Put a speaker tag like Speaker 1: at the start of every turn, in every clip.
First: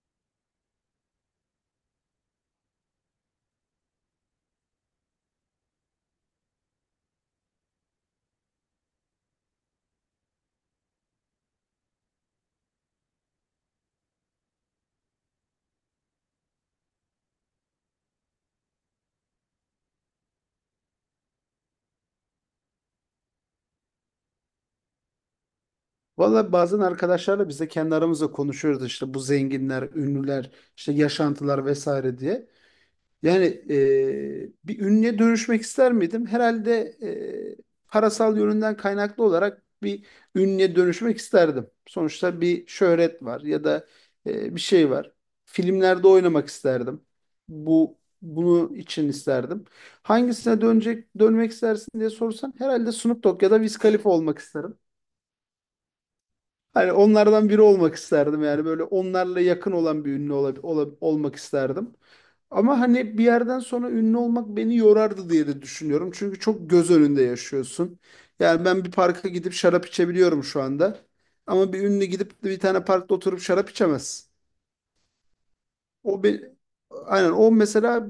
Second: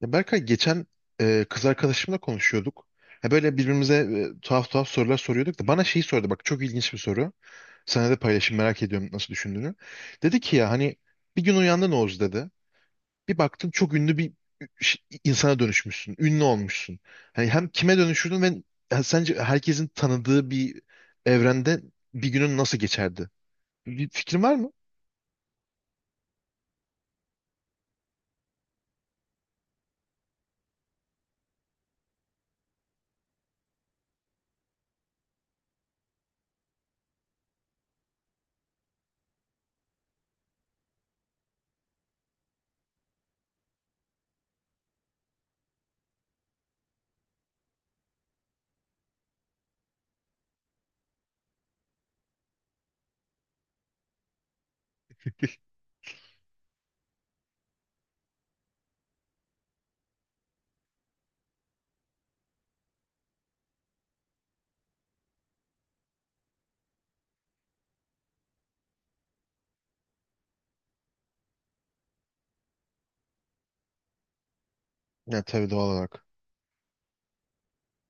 Speaker 1: Ya Berkay geçen kız arkadaşımla konuşuyorduk. Ya böyle birbirimize tuhaf tuhaf sorular soruyorduk da bana şeyi sordu. Bak, çok ilginç bir soru. Sana da paylaşayım, merak ediyorum nasıl düşündüğünü. Dedi ki ya hani bir gün uyandın Oğuz dedi. Bir baktın çok ünlü bir ş- insana dönüşmüşsün. Ünlü olmuşsun. Hani hem kime dönüşürdün ve ha, sence herkesin tanıdığı bir evrende bir günün nasıl geçerdi? Bir fikrin var mı?
Speaker 2: Valla bazen arkadaşlarla biz de kendi aramızda konuşuyoruz işte bu zenginler, ünlüler, işte yaşantılar vesaire diye. Yani bir ünlüye dönüşmek ister miydim? Herhalde parasal yönünden kaynaklı olarak bir ünlüye dönüşmek isterdim. Sonuçta bir şöhret var ya da bir şey var. Filmlerde oynamak isterdim. Bu bunu için isterdim. Hangisine dönmek istersin diye sorsan herhalde Snoop Dogg ya da Wiz Khalifa olmak isterim. Hani onlardan biri olmak isterdim yani böyle onlarla yakın olan bir ünlü olmak isterdim. Ama hani bir yerden sonra ünlü olmak beni yorardı diye de düşünüyorum. Çünkü çok göz önünde yaşıyorsun. Yani ben bir parka gidip şarap içebiliyorum şu anda. Ama bir ünlü gidip de bir tane parkta oturup şarap içemez.
Speaker 1: Ya tabii, doğal
Speaker 2: O
Speaker 1: olarak.
Speaker 2: bir, aynen o mesela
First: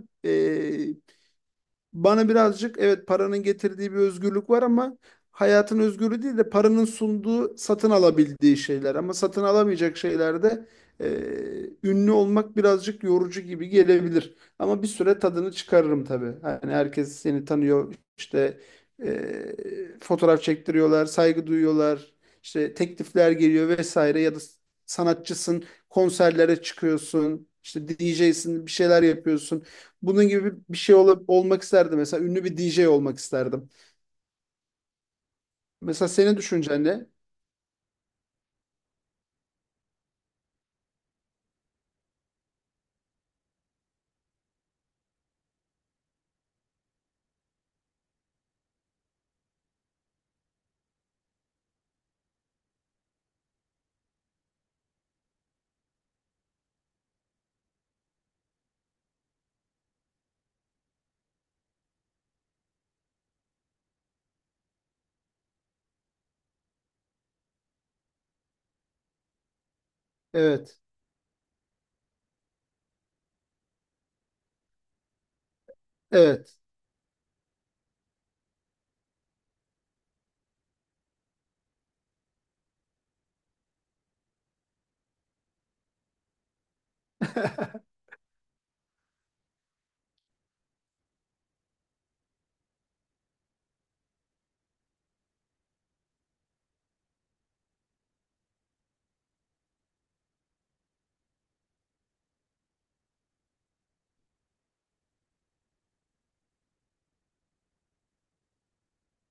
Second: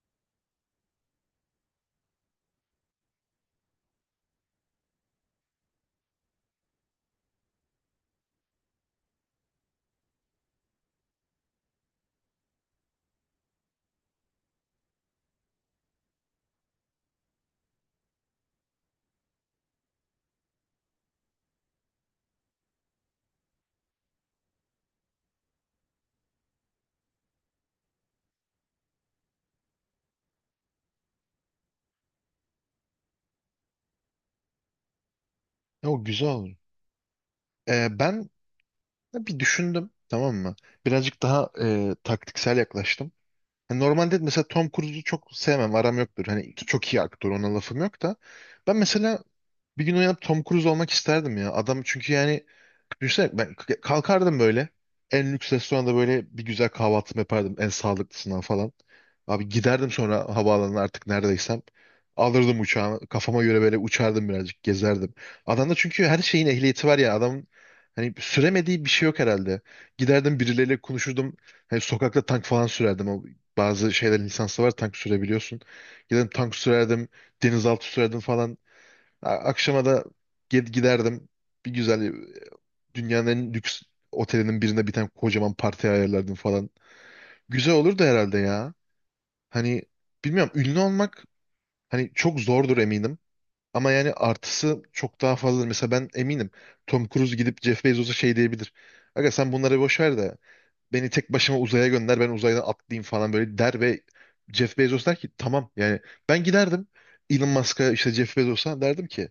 Speaker 2: bana birazcık evet paranın getirdiği bir özgürlük var ama hayatın özgürlüğü değil de paranın sunduğu satın alabildiği şeyler. Ama satın alamayacak şeylerde e, ünlü olmak birazcık yorucu gibi gelebilir. Ama bir süre tadını çıkarırım tabii. Hani herkes seni tanıyor işte fotoğraf çektiriyorlar, saygı duyuyorlar, işte teklifler geliyor vesaire ya da sanatçısın konserlere çıkıyorsun. İşte DJ'sin bir şeyler yapıyorsun. Bunun gibi bir şey olmak isterdim. Mesela ünlü bir DJ olmak isterdim.
Speaker 1: Ya, o
Speaker 2: Mesela
Speaker 1: güzel
Speaker 2: senin
Speaker 1: olur.
Speaker 2: düşüncen ne?
Speaker 1: Ben ya bir düşündüm, tamam mı? Birazcık daha taktiksel yaklaştım. Hani normalde mesela Tom Cruise'u çok sevmem, aram yoktur. Hani çok iyi aktör, ona lafım yok da. Ben mesela bir gün uyanıp Tom Cruise olmak isterdim ya. Adam çünkü yani düşünsene ben kalkardım böyle. En lüks restoranda böyle bir güzel kahvaltımı yapardım. En sağlıklısından falan. Abi giderdim sonra havaalanına, artık neredeysem. Alırdım uçağımı. Kafama göre böyle uçardım birazcık. Gezerdim. Adamda çünkü her şeyin ehliyeti var ya. Adamın hani süremediği bir şey yok herhalde. Giderdim,
Speaker 2: Evet.
Speaker 1: birileriyle konuşurdum. Hani sokakta tank falan sürerdim. O, bazı şeylerin lisansı var, tank sürebiliyorsun. Giderdim tank
Speaker 2: Evet.
Speaker 1: sürerdim. Denizaltı sürerdim falan. Akşama da giderdim. Bir güzel dünyanın en lüks otelinin birinde bir tane kocaman parti ayarlardım falan. Güzel olurdu herhalde ya. Hani bilmiyorum, ünlü olmak hani çok zordur eminim. Ama yani artısı çok daha fazladır. Mesela ben eminim Tom Cruise gidip Jeff Bezos'a şey diyebilir. Aga sen bunları boş ver de beni tek başıma uzaya gönder, ben uzaydan atlayayım falan böyle der ve Jeff Bezos der ki tamam yani. Ben giderdim Elon Musk'a, işte Jeff Bezos'a derdim ki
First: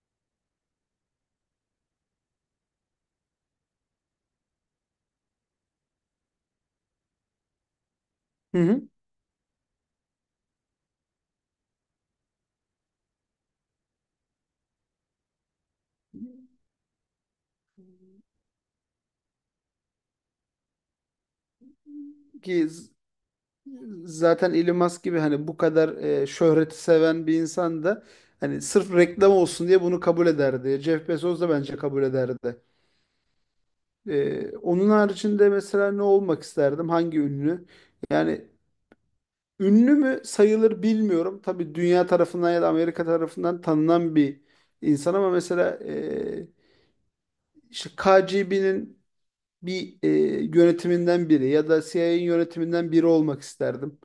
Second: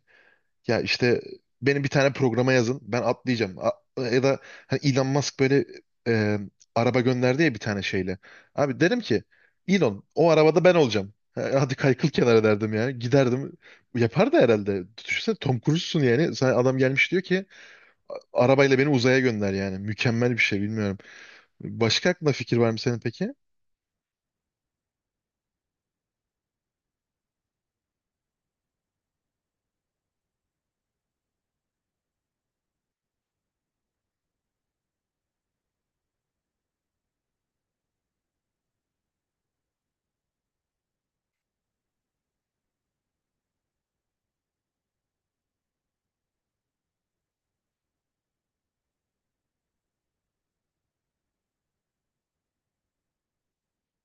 Speaker 1: ya işte beni bir tane programa yazın. Ben atlayacağım. Ya da hani Elon Musk böyle e, araba gönderdi ya bir tane şeyle.
Speaker 2: Hı
Speaker 1: Abi
Speaker 2: hı.
Speaker 1: derim ki Elon, o arabada ben olacağım. Ha, hadi kaykıl kenara derdim yani. Giderdim. Yapar da herhalde. Düşünsene Tom Cruise'sun yani. Sana adam gelmiş diyor ki arabayla beni uzaya gönder" yani. Mükemmel bir şey, bilmiyorum. Başka aklına fikir
Speaker 2: Ki
Speaker 1: var mı senin peki?
Speaker 2: zaten Elon Musk gibi hani bu kadar şöhreti seven bir insan da hani sırf reklam olsun diye bunu kabul ederdi. Jeff Bezos da bence kabul ederdi. Onun haricinde mesela ne olmak isterdim? Hangi ünlü? Yani ünlü mü sayılır bilmiyorum. Tabii dünya tarafından ya da Amerika tarafından tanınan bir insan ama mesela işte KGB'nin bir yönetiminden biri ya da CIA'nin yönetiminden biri olmak isterdim.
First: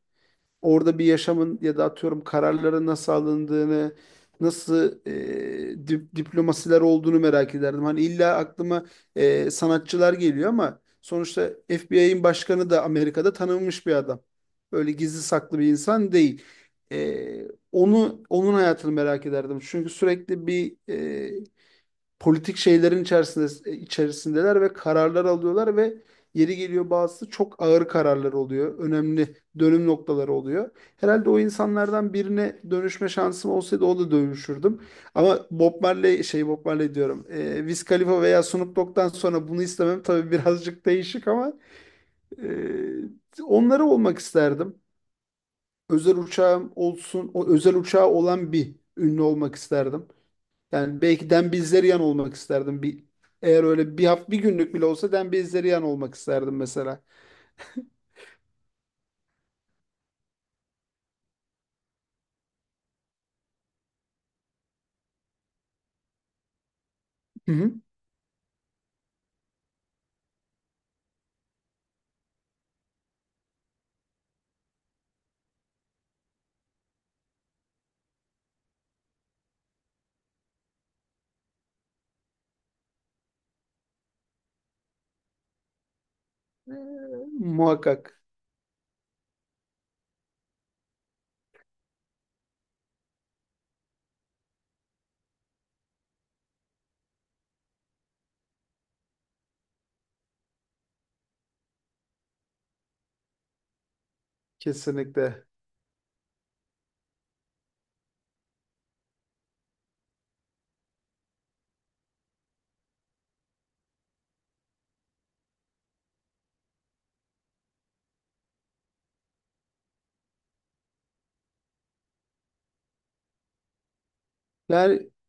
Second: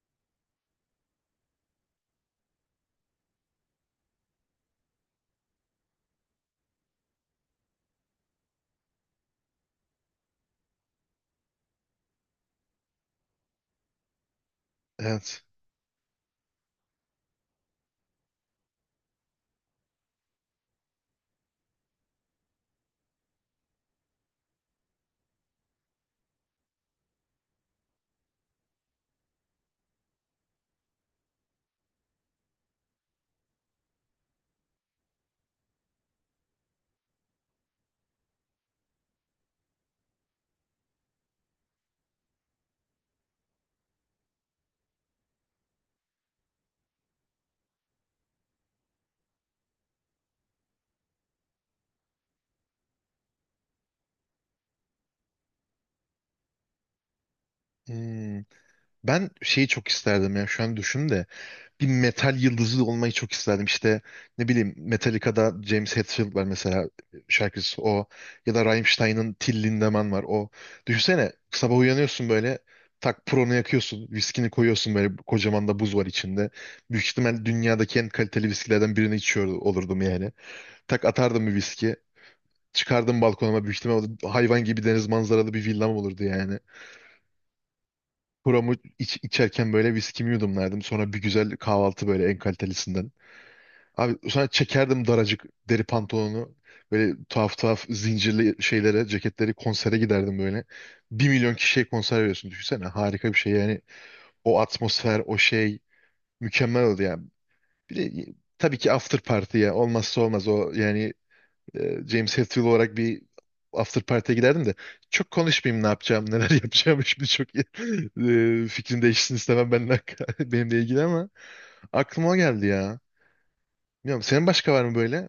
Speaker 2: Orada bir yaşamın ya da atıyorum kararların nasıl alındığını, nasıl diplomasiler olduğunu merak ederdim. Hani illa aklıma sanatçılar geliyor ama sonuçta FBI'nin başkanı da Amerika'da tanınmış bir adam. Böyle gizli
Speaker 1: Evet.
Speaker 2: saklı bir insan değil. Onun hayatını merak ederdim. Çünkü sürekli bir politik şeylerin içerisindeler ve kararlar alıyorlar ve yeri geliyor bazısı çok ağır kararlar oluyor. Önemli dönüm noktaları oluyor. Herhalde o insanlardan birine dönüşme şansım olsaydı o da dönüşürdüm. Ama Bob Marley şey Bob Marley diyorum. Wiz Khalifa veya Snoop Dogg'dan sonra bunu istemem tabii birazcık değişik ama onları olmak isterdim. Özel uçağım olsun, o özel uçağı olan bir ünlü olmak isterdim. Yani belki Dembélé olmak isterdim. Eğer öyle bir hafta bir günlük bile olsa Dembélé olmak isterdim mesela.
Speaker 1: Hmm. Ben şeyi çok isterdim ya, şu an düşün de bir metal yıldızı olmayı çok isterdim. İşte ne bileyim, Metallica'da James Hetfield var mesela,
Speaker 2: Hı hı.
Speaker 1: şarkıcısı o, ya da Rammstein'ın Till Lindemann var o. Düşünsene sabah uyanıyorsun böyle, tak pronu yakıyorsun, viskini koyuyorsun böyle, kocaman da buz var içinde. Büyük ihtimal dünyadaki en kaliteli viskilerden birini içiyor olurdum yani. Tak atardım bir viski, çıkardım balkonuma, büyük ihtimal o da hayvan gibi deniz manzaralı bir villam olurdu yani.
Speaker 2: Ee, muhakkak
Speaker 1: Kuramı iç, içerken böyle viskimi yudumlardım. Sonra bir güzel kahvaltı böyle, en kalitelisinden. Abi sonra çekerdim daracık deri pantolonu. Böyle tuhaf tuhaf zincirli şeylere, ceketleri, konsere giderdim böyle. 1 milyon kişiye konser veriyorsun. Düşünsene harika bir şey yani. O atmosfer, o
Speaker 2: kesinlikle.
Speaker 1: şey mükemmel oldu yani. Bir de tabii ki after party ya. Olmazsa olmaz o yani. James Hetfield olarak bir after party'e giderdim de çok konuşmayayım, ne yapacağım, neler yapacağım şimdi, çok iyi. Fikrim değişsin istemem benimle, benimle ilgili, ama aklıma o geldi ya. Bilmiyorum, senin başka var mı
Speaker 2: Yani
Speaker 1: böyle?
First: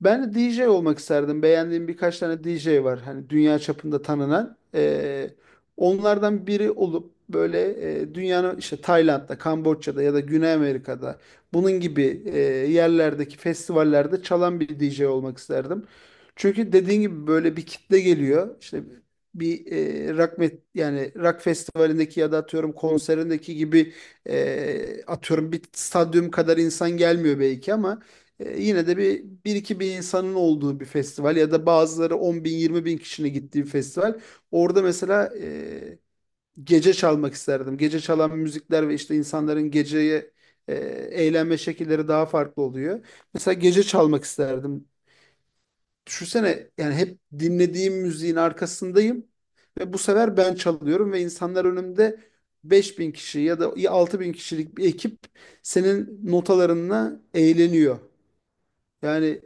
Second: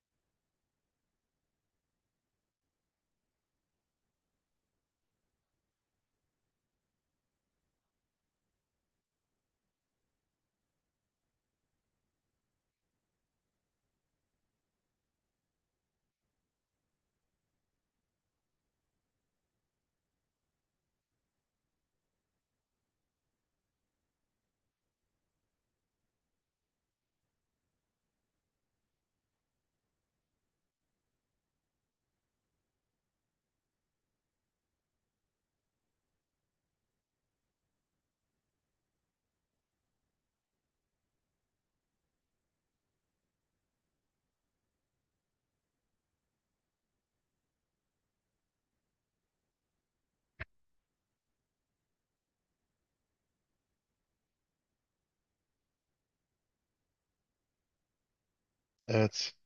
Speaker 2: ben de DJ olmak isterdim. Beğendiğim birkaç tane DJ var. Hani dünya çapında tanınan. Onlardan biri olup böyle dünyanın işte Tayland'da, Kamboçya'da ya da Güney Amerika'da bunun gibi yerlerdeki festivallerde çalan bir DJ olmak isterdim. Çünkü dediğin gibi böyle bir kitle geliyor. İşte bir yani rock festivalindeki ya da atıyorum konserindeki gibi atıyorum bir stadyum kadar insan gelmiyor belki ama yine de bir 2.000 insanın olduğu bir festival ya da bazıları 10.000 20.000 kişinin gittiği bir festival. Orada mesela gece çalmak isterdim. Gece çalan müzikler ve işte insanların geceye e, eğlenme şekilleri daha farklı oluyor. Mesela gece çalmak isterdim. Düşünsene yani hep dinlediğim müziğin arkasındayım ve bu sefer ben çalıyorum ve insanlar önümde 5.000 kişi ya da 6.000 kişilik bir ekip senin notalarınla eğleniyor.
Speaker 1: Evet.
Speaker 2: Yani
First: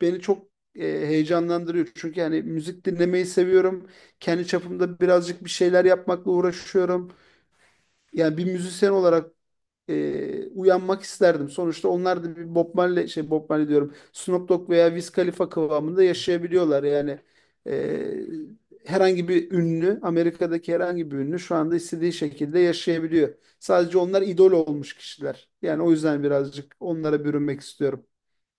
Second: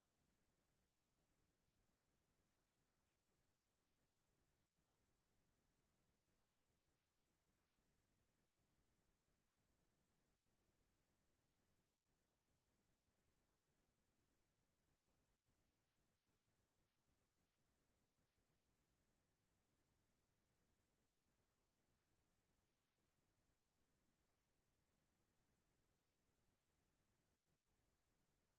Speaker 2: beni çok heyecanlandırıyor. Çünkü yani müzik dinlemeyi seviyorum. Kendi çapımda birazcık bir şeyler yapmakla uğraşıyorum. Yani bir müzisyen olarak uyanmak isterdim. Sonuçta onlar da bir Bob Marley, şey Bob Marley diyorum. Snoop Dogg veya Wiz Khalifa kıvamında yaşayabiliyorlar. Yani e, herhangi bir ünlü, Amerika'daki herhangi bir ünlü şu anda istediği şekilde yaşayabiliyor. Sadece onlar idol olmuş kişiler. Yani o yüzden birazcık onlara bürünmek istiyorum.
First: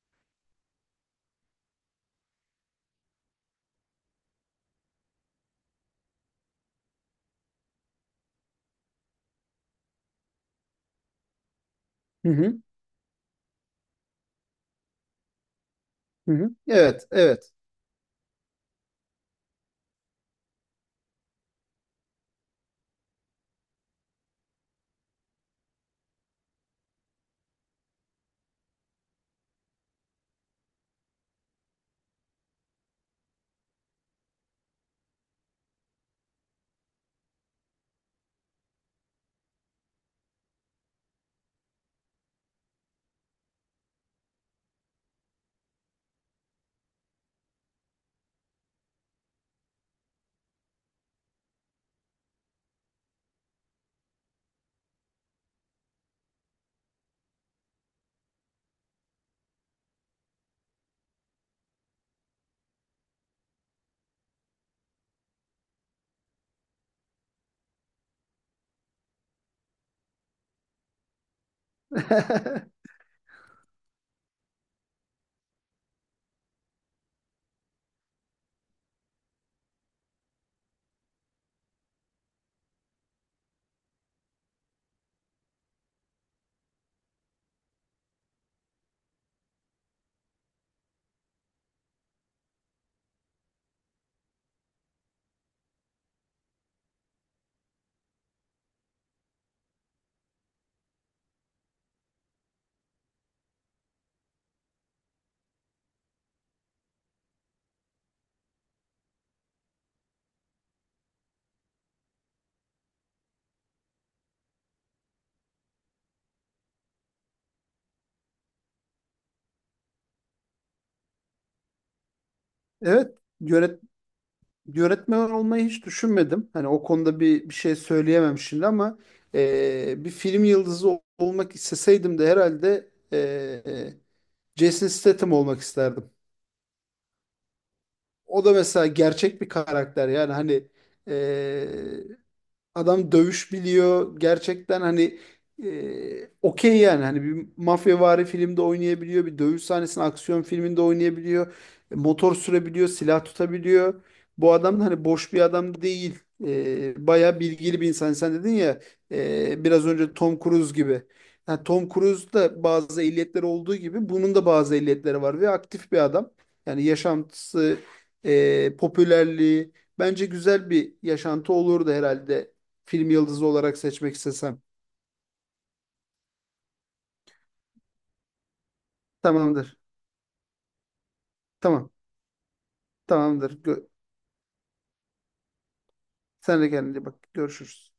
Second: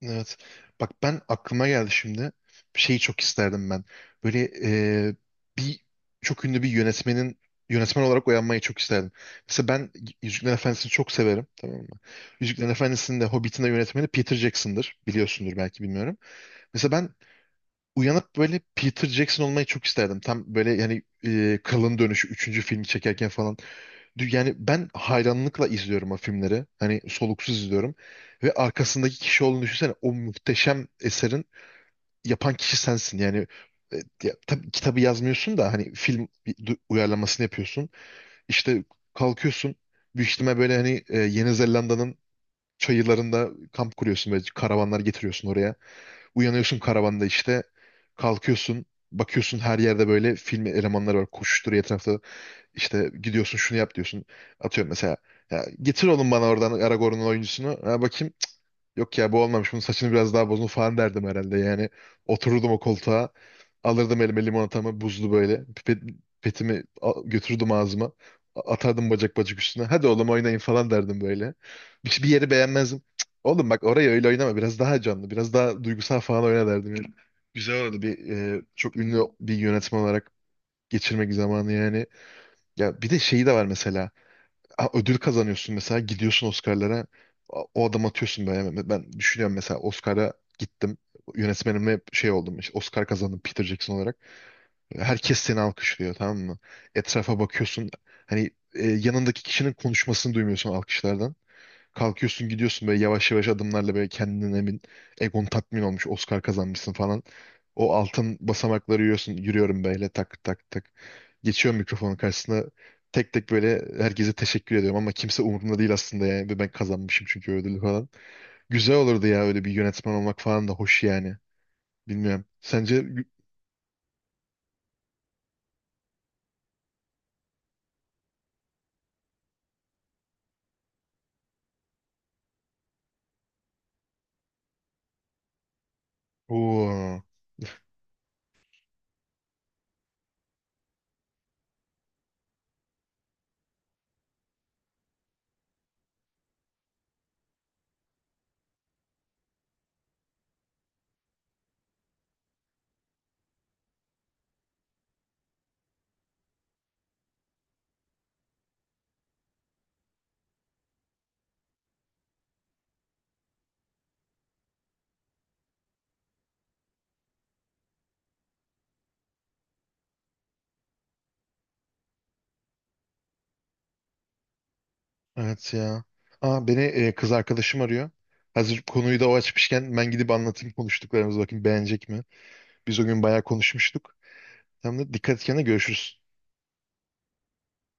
Speaker 1: Evet. Bak, ben aklıma geldi şimdi. Bir şeyi çok isterdim ben. Böyle e, bir çok ünlü bir yönetmenin, yönetmen olarak uyanmayı çok isterdim. Mesela ben Yüzüklerin Efendisi'ni çok severim, tamam mı?
Speaker 2: Hı hı,
Speaker 1: Yüzüklerin Efendisi'nin de Hobbit'in de yönetmeni Peter Jackson'dır. Biliyorsundur, belki bilmiyorum.
Speaker 2: hı hı.
Speaker 1: Mesela
Speaker 2: Evet,
Speaker 1: ben
Speaker 2: evet.
Speaker 1: uyanıp böyle Peter Jackson olmayı çok isterdim. Tam böyle yani Kralın Dönüşü 3. filmi çekerken falan. Yani ben hayranlıkla izliyorum o filmleri. Hani soluksuz izliyorum. Ve arkasındaki kişi olduğunu düşünsene. O muhteşem eserin yapan kişi sensin. Yani e, tabii kitabı yazmıyorsun da hani film bir uyarlamasını yapıyorsun. İşte kalkıyorsun. Büyük ihtimal böyle hani Yeni Zelanda'nın çayırlarında kamp kuruyorsun. Böyle karavanlar getiriyorsun oraya. Uyanıyorsun karavanda işte. Kalkıyorsun. Bakıyorsun her yerde böyle film elemanları var. Koşuşturuyor etrafta. İşte gidiyorsun, şunu yap diyorsun. Atıyorum mesela. Ya, getir oğlum bana oradan Aragorn'un oyuncusunu. Ha, bakayım. Yok ya, bu olmamış. Bunun saçını biraz daha bozun falan derdim herhalde. Yani otururdum o koltuğa. Alırdım elime limonatamı buzlu böyle. Pipetimi götürürdüm ağzıma. Atardım bacak bacak üstüne. Hadi oğlum oynayın falan derdim böyle. Bir yeri beğenmezdim. Cık, oğlum bak, orayı öyle oynama. Biraz daha canlı, biraz daha duygusal falan oyna derdim. Yani. Güzel olurdu bir çok ünlü bir yönetmen olarak geçirmek zamanı yani. Ya bir de şeyi de var mesela. Ha, ödül kazanıyorsun mesela, gidiyorsun Oscar'lara. O adam atıyorsun böyle. Ben düşünüyorum mesela Oscar'a gittim. Yönetmenime şey oldum, işte Oscar kazandım Peter Jackson olarak. Herkes seni alkışlıyor, tamam mı? Etrafa bakıyorsun. Hani yanındaki kişinin konuşmasını duymuyorsun alkışlardan. Kalkıyorsun, gidiyorsun böyle yavaş yavaş adımlarla, böyle kendinden emin. Egon tatmin olmuş. Oscar kazanmışsın falan. O altın basamakları yürüyorsun. Yürüyorum böyle, tak tak tak. Geçiyorum mikrofonun karşısına. Tek tek böyle herkese teşekkür ediyorum ama kimse umurumda değil aslında yani. Ve ben kazanmışım çünkü ödülü falan. Güzel olurdu ya, öyle bir yönetmen olmak falan da hoş yani. Bilmiyorum. Sence...
Speaker 2: Evet, yönet yönetmen olmayı hiç düşünmedim. Hani o konuda bir şey söyleyemem şimdi ama bir film yıldızı olmak isteseydim de herhalde Jason Statham olmak isterdim.
Speaker 1: Oo,
Speaker 2: O da mesela gerçek bir karakter yani hani adam dövüş biliyor. Gerçekten hani okey yani. Hani bir mafyavari filmde oynayabiliyor. Bir dövüş sahnesinde aksiyon filminde oynayabiliyor. Motor sürebiliyor. Silah tutabiliyor. Bu adam da hani boş bir adam değil. Bayağı bilgili bir insan. Sen dedin ya biraz önce Tom Cruise gibi. Yani Tom Cruise'da bazı ehliyetleri olduğu gibi bunun da bazı ehliyetleri var ve aktif bir adam. Yani yaşantısı, popülerliği, bence güzel bir yaşantı olurdu herhalde film yıldızı olarak seçmek istesem.
Speaker 1: evet ya. Aa, beni kız arkadaşım arıyor. Hazır konuyu da o
Speaker 2: Tamamdır.
Speaker 1: açmışken ben gidip anlatayım konuştuklarımızı, bakayım
Speaker 2: Tamam.
Speaker 1: beğenecek mi? Biz o gün bayağı
Speaker 2: Tamamdır.
Speaker 1: konuşmuştuk. Hem de dikkat et kendine, görüşürüz.
Speaker 2: Sen de kendine iyi bak. Görüşürüz.